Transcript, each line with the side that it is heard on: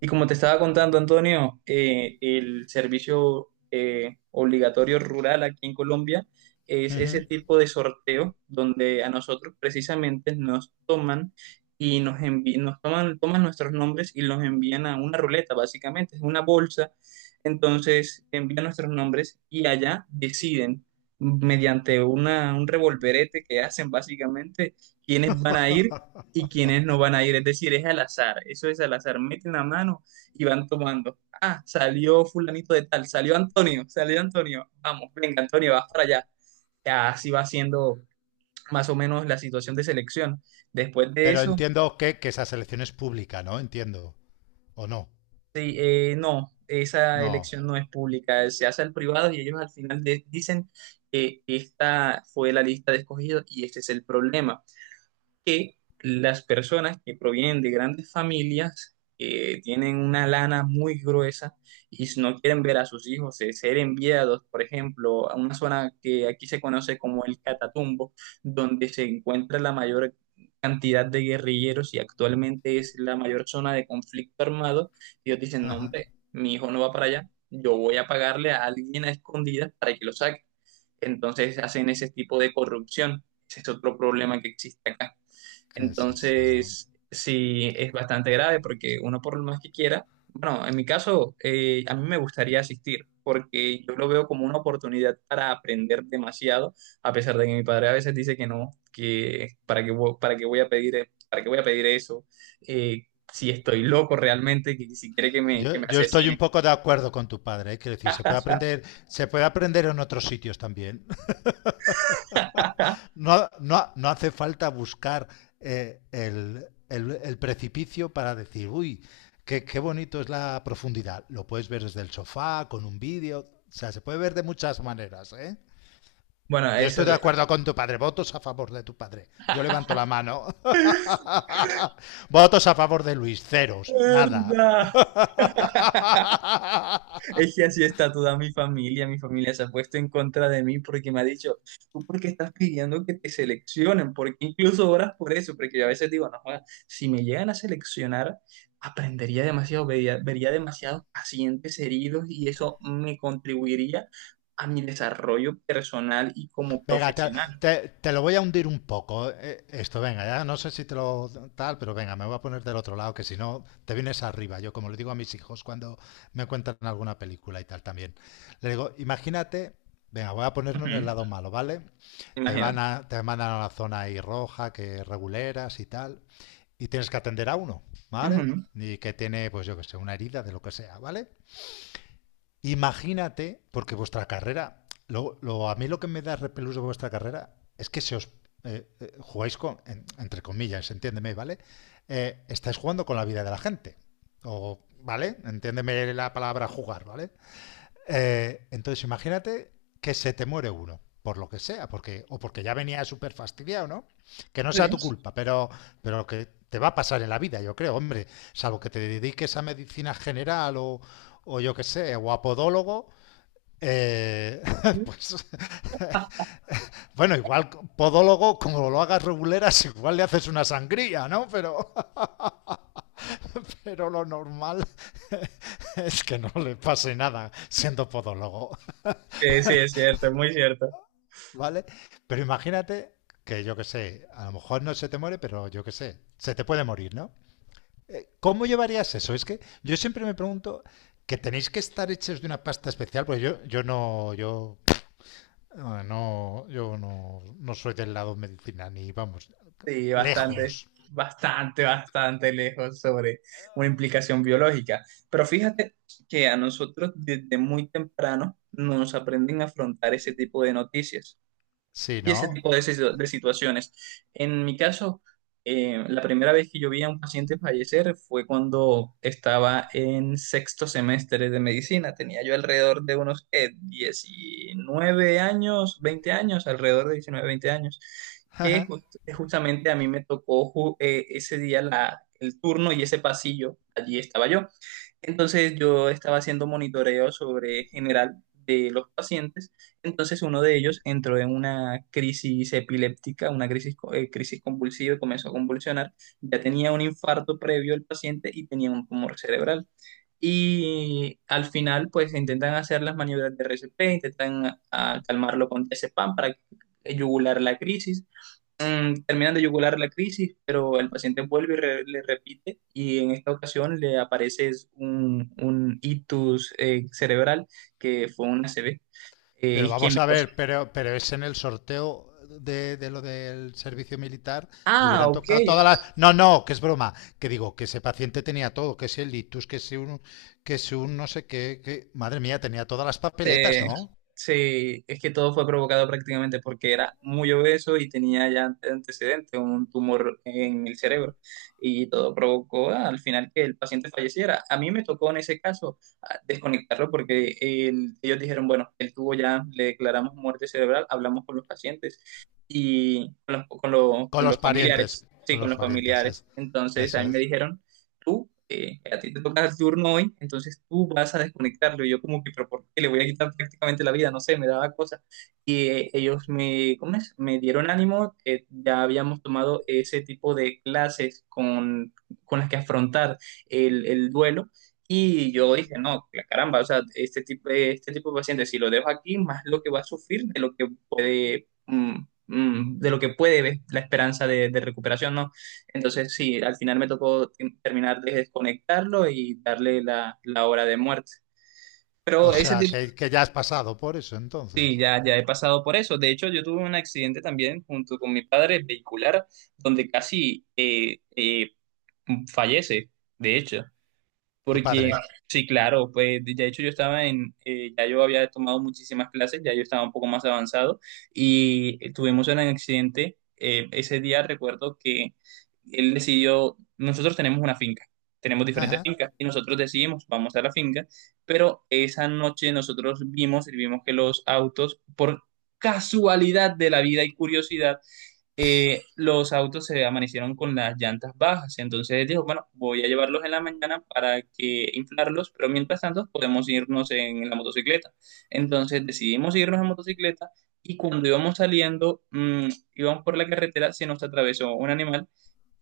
right: Y como te estaba contando, Antonio, el servicio obligatorio rural aquí en Colombia es
left: Uh
right: ese tipo de sorteo donde a nosotros precisamente nos toman y nos toman, toman nuestros nombres y los envían a una ruleta, básicamente, es una bolsa. Entonces envían nuestros nombres y allá deciden mediante un revolverete que hacen básicamente quiénes van a ir y quienes no van a ir. Es decir, es al azar, eso es al azar. Meten la mano y van tomando. Ah, salió fulanito de tal, salió Antonio, salió Antonio. Vamos, venga, Antonio, vas para allá. Ya así va siendo más o menos la situación de selección. Después de
left: Pero
right: eso,
left: entiendo esa selección es pública, ¿no? Entiendo. ¿O no?
right: sí, no, esa
left: No.
right: elección no es pública, se hace al privado y ellos al final dicen que esta fue la lista de escogidos y este es el problema. Que las personas que provienen de grandes familias tienen una lana muy gruesa y si no quieren ver a sus hijos ser enviados, por ejemplo, a una zona que aquí se conoce como el Catatumbo, donde se encuentra la mayor cantidad de guerrilleros y actualmente es la mayor zona de conflicto armado, ellos dicen, no,
left: Ajá.
right: hombre, mi hijo no va para allá, yo voy a pagarle a alguien a escondidas para que lo saque. Entonces hacen ese tipo de corrupción. Ese es otro problema que existe acá.
left: ¿Qué es esto, no?
right: Entonces, sí, es bastante grave porque uno por lo más que quiera, bueno, en mi caso, a mí me gustaría asistir porque yo lo veo como una oportunidad para aprender demasiado, a pesar de que mi padre a veces dice que no, que para qué, para qué voy a pedir, para qué voy a pedir eso, eh, si estoy loco realmente, que si quiere que que me
left: Estoy un
right: asesine.
left: poco de acuerdo con tu padre, ¿eh? Quiero decir, se puede aprender en otros sitios también. No, no, no hace falta buscar el precipicio para decir, uy, qué bonito es la profundidad. Lo puedes ver desde el sofá, con un vídeo, o sea, se puede ver de muchas maneras, ¿eh?
right: Bueno,
left: Yo
right: eso
left: estoy de acuerdo con tu padre. Votos a favor de tu padre. Yo levanto la mano. Votos a favor de Luis. Ceros. Nada.
right: es... Es que así está toda mi familia se ha puesto en contra de mí porque me ha dicho, ¿tú por qué estás pidiendo que te seleccionen? Porque incluso oras por eso, porque yo a veces digo, no, joda, si me llegan a seleccionar, aprendería demasiado, vería demasiados pacientes heridos y eso me contribuiría a mi desarrollo personal y como
left: Venga,
right: profesional.
left: te lo voy a hundir un poco. Esto, venga, ya no sé si te lo tal, pero venga, me voy a poner del otro lado, que si no, te vienes arriba. Yo, como le digo a mis hijos cuando me cuentan alguna película y tal también, le digo, imagínate, venga, voy a ponernos en el
right: Ujú.
left: lado malo, ¿vale?
right: Imagínate.
left: Te mandan a la zona ahí roja, que reguleras y tal, y tienes que atender a uno, ¿vale?
right: Ujú.
left: Y que tiene, pues yo que sé, una herida de lo que sea, ¿vale? Imagínate, porque vuestra carrera, a mí lo que me da repelús de vuestra carrera es que se os jugáis con, entre comillas, entiéndeme, ¿vale? Estáis jugando con la vida de la gente. O, ¿vale? Entiéndeme la palabra jugar, ¿vale? Entonces, imagínate que se te muere uno, por lo que sea, porque, o porque ya venía súper fastidiado, ¿no? Que no
right: Sí,
left: sea tu culpa, pero que te va a pasar en la vida, yo creo, hombre, salvo que te dediques a medicina general o yo qué sé, o a podólogo. eh, pues bueno, igual podólogo, como lo hagas reguleras, igual le haces una sangría, ¿no? Pero, pero lo normal es que no le pase nada siendo podólogo.
right: sí, sí, es cierto, es muy cierto.
left: ¿Vale? Pero imagínate que yo que sé, a lo mejor no se te muere, pero yo que sé, se te puede morir, ¿no? ¿Cómo llevarías eso? Es que yo siempre me pregunto que tenéis que estar hechos de una pasta especial, porque yo no, no soy del lado medicina, ni vamos,
right: Sí, bastante,
left: lejos.
right: bastante lejos sobre una implicación biológica. Pero fíjate que a nosotros desde muy temprano nos aprenden a afrontar ese tipo de noticias
left: Sí,
right: y ese
left: ¿no?
right: tipo de, de situaciones. En mi caso, la primera vez que yo vi a un paciente fallecer fue cuando estaba en sexto semestre de medicina. Tenía yo alrededor de unos 19 años, 20 años, alrededor de 19, 20 años. Que ju- justamente a mí me tocó ese día el turno y ese pasillo. Allí estaba yo. Entonces yo estaba haciendo monitoreo sobre general de los pacientes. Entonces uno de ellos entró en una crisis epiléptica, una crisis, crisis convulsiva y comenzó a convulsionar. Ya tenía un infarto previo el paciente y tenía un tumor cerebral. Y al final, pues intentan hacer las maniobras de RCP, intentan calmarlo con diazepam para yugular la crisis, Mm, terminan de yugular la crisis, pero el paciente vuelve y le repite y en esta ocasión le aparece es un ictus cerebral que fue una ACV
left: Pero vamos a
right: isquémico.
left: ver, pero es en el sorteo de lo del servicio militar, le
right: Ah,
left: hubieran
right: ok.
left: tocado todas las... No, no, que es broma, que digo, que ese paciente tenía todo, que si el litus, que si un no sé qué, que... Madre mía, tenía todas las papeletas,
right: Sí,
left: ¿no?
right: sí, es que todo fue provocado prácticamente porque era muy obeso y tenía ya antecedentes, un tumor en el cerebro. Y todo provocó al final que el paciente falleciera. A mí me tocó en ese caso desconectarlo porque ellos dijeron, bueno, él tuvo ya, le declaramos muerte cerebral, hablamos con los pacientes y con
left: Con
right: con
left: los
right: los
left: parientes,
right: familiares. Sí,
left: con
right: con
left: los
right: los
left: parientes,
right: familiares.
left: es,
right: Entonces, a mí
left: eso
right: me
left: es.
right: dijeron tú, a ti te toca el turno hoy, entonces tú vas a desconectarlo. Y yo como que, pero ¿por qué le voy a quitar prácticamente la vida? No sé, me daba cosas. Y ellos me, ¿cómo es? Me dieron ánimo, ya habíamos tomado ese tipo de clases con las que afrontar el duelo. Y yo dije, no, la caramba, o sea, este tipo de paciente, si lo dejo aquí, más lo que va a sufrir de lo que puede, de lo que puede ver la esperanza de recuperación, ¿no? Entonces, sí, al final me tocó terminar de desconectarlo y darle la hora de muerte.
left: O
right: Pero ese
left: sea,
right: tipo,
left: que ya has pasado por eso
right: sí,
left: entonces,
right: ya, ya he pasado por eso. De hecho, yo tuve un accidente también junto con mi padre vehicular, donde casi fallece, de hecho.
left: tu
right: Porque,
left: padre.
right: sí, claro, pues de hecho yo estaba en, ya yo había tomado muchísimas clases, ya yo estaba un poco más avanzado y tuvimos un accidente. Ese día recuerdo que él decidió, nosotros tenemos una finca, tenemos diferentes
left: Ajá.
right: fincas y nosotros decidimos, vamos a la finca, pero esa noche nosotros vimos y vimos que los autos, por casualidad de la vida y curiosidad, los autos se amanecieron con las llantas bajas. Entonces dijo, bueno, voy a llevarlos en la mañana para que inflarlos, pero mientras tanto podemos irnos en la motocicleta. Entonces decidimos irnos en motocicleta y cuando íbamos saliendo, íbamos por la carretera, se nos atravesó un animal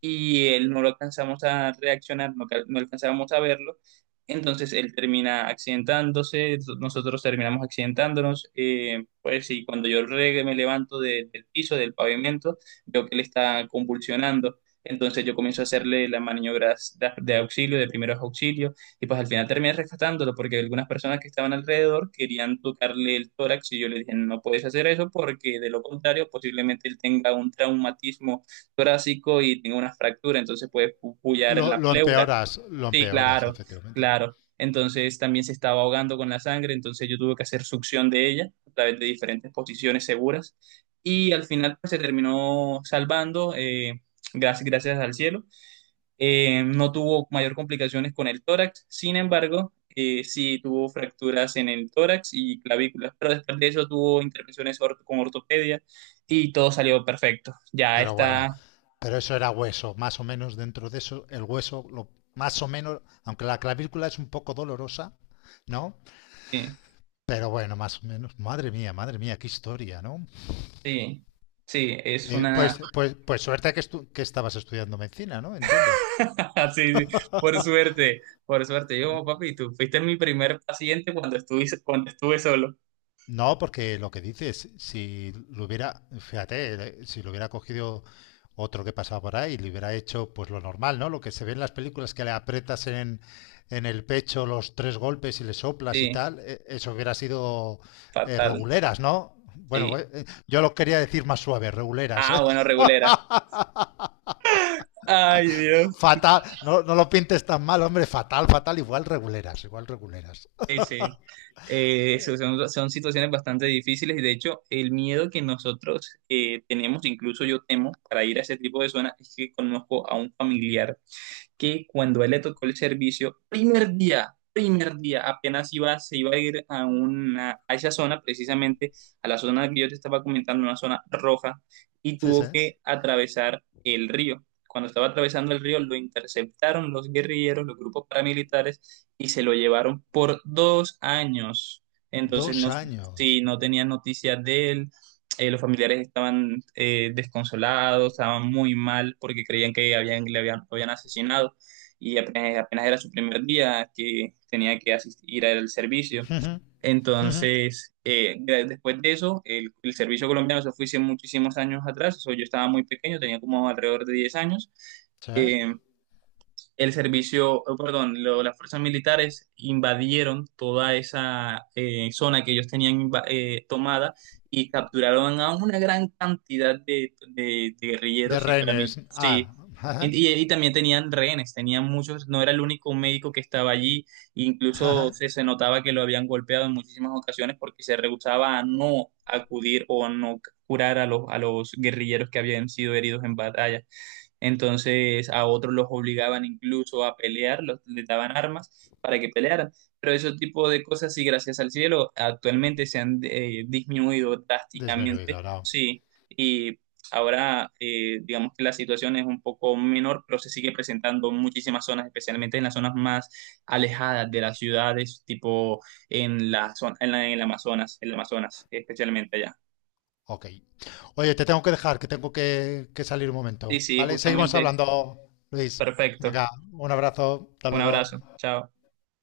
right: y él no lo alcanzamos a reaccionar, no, no alcanzábamos a verlo. Entonces él termina accidentándose, nosotros terminamos accidentándonos. Pues y cuando yo me levanto del piso, del pavimento, veo que él está convulsionando. Entonces yo comienzo a hacerle las maniobras de auxilio, de primeros auxilios, y pues al final terminé rescatándolo porque algunas personas que estaban alrededor querían tocarle el tórax y yo le dije, no puedes hacer eso porque de lo contrario posiblemente él tenga un traumatismo torácico y tengo una fractura, entonces puede puyar la pleura.
left: Lo
right: Sí,
left: empeoras,
right: claro,
left: efectivamente.
right: claro. Entonces también se estaba ahogando con la sangre, entonces yo tuve que hacer succión de ella a través de diferentes posiciones seguras y al final pues, se terminó salvando, gracias, gracias al cielo. No tuvo mayor complicaciones con el tórax, sin embargo, sí tuvo fracturas en el tórax y clavículas, pero después de eso tuvo intervenciones con ortopedia y todo salió perfecto. Ya
left: Pero bueno,
right: está.
left: pero eso era hueso, más o menos dentro de eso, el hueso, lo, más o menos, aunque la clavícula es un poco dolorosa, ¿no?
right: Sí,
left: Pero bueno, más o menos, madre mía, qué historia, ¿no?
right: sí, sí, es una...
left: Pues suerte que, estu que estabas estudiando medicina, ¿no? Entiendo.
right: Sí, sí, por suerte, por suerte. Yo, como, papi, tú fuiste mi primer paciente cuando estuve solo.
left: No, porque lo que dices, si lo hubiera, fíjate, si lo hubiera cogido otro que pasaba por ahí y le hubiera hecho pues lo normal, ¿no? Lo que se ve en las películas que le aprietas en el pecho los tres golpes y le soplas y
right: Sí,
left: tal, eso hubiera sido
right: fatal,
left: reguleras, ¿no? Bueno,
right: sí.
left: pues, yo lo quería decir más suave, reguleras.
right: Ah,
left: ¿Eh?
right: bueno, regulera. Ay, Dios.
left: Fatal, no, no lo pintes tan mal, hombre, fatal, fatal, igual reguleras, igual reguleras.
right: Sí, sí. Son, son situaciones bastante difíciles y de hecho el miedo que nosotros tenemos, incluso yo temo, para ir a ese tipo de zonas, es que conozco a un familiar que cuando a él le tocó el servicio, primer día, apenas iba, se iba a ir a, una, a esa zona, precisamente a la zona que yo te estaba comentando, una zona roja, y
left: Sí, sí.
right: tuvo que atravesar el río. Cuando estaba atravesando el río, lo interceptaron los guerrilleros, los grupos paramilitares, y se lo llevaron por 2 años. Entonces,
left: Dos
right: no,
left: años.
right: si no tenían noticias de él, los familiares estaban desconsolados, estaban muy mal porque creían que habían, lo habían asesinado y apenas, apenas era su primer día que tenía que asistir al servicio. Entonces, después de eso, el servicio colombiano se fue hace muchísimos años atrás, eso yo estaba muy pequeño, tenía como alrededor de 10 años.
left: Sí.
right: Eh, el servicio, oh, perdón, las fuerzas militares invadieron toda esa zona que ellos tenían tomada y capturaron a una gran cantidad de, de
left: De
right: guerrilleros y paramil-
left: rehenes. Ah.
right: Sí. Y también tenían rehenes, tenían muchos, no era el único médico que estaba allí, incluso se notaba que lo habían golpeado en muchísimas ocasiones porque se rehusaba a no acudir o a no curar a los guerrilleros que habían sido heridos en batalla. Entonces a otros los obligaban incluso a pelear, les daban armas para que pelearan. Pero ese tipo de cosas, sí, gracias al cielo, actualmente se han disminuido
left: Desmenudo,
right: drásticamente,
left: no.
right: sí. Y ahora, digamos que la situación es un poco menor, pero se sigue presentando en muchísimas zonas, especialmente en las zonas más alejadas de las ciudades, tipo en la zona, en el Amazonas, especialmente allá.
left: Ok. Oye, te tengo que dejar, que tengo que salir un momento.
right: Sí, sí,
left: ¿Vale? Seguimos
right: justamente,
left: hablando, Luis.
right: perfecto.
left: Venga, un abrazo. Hasta
right: Un
left: luego.
right: abrazo, chao.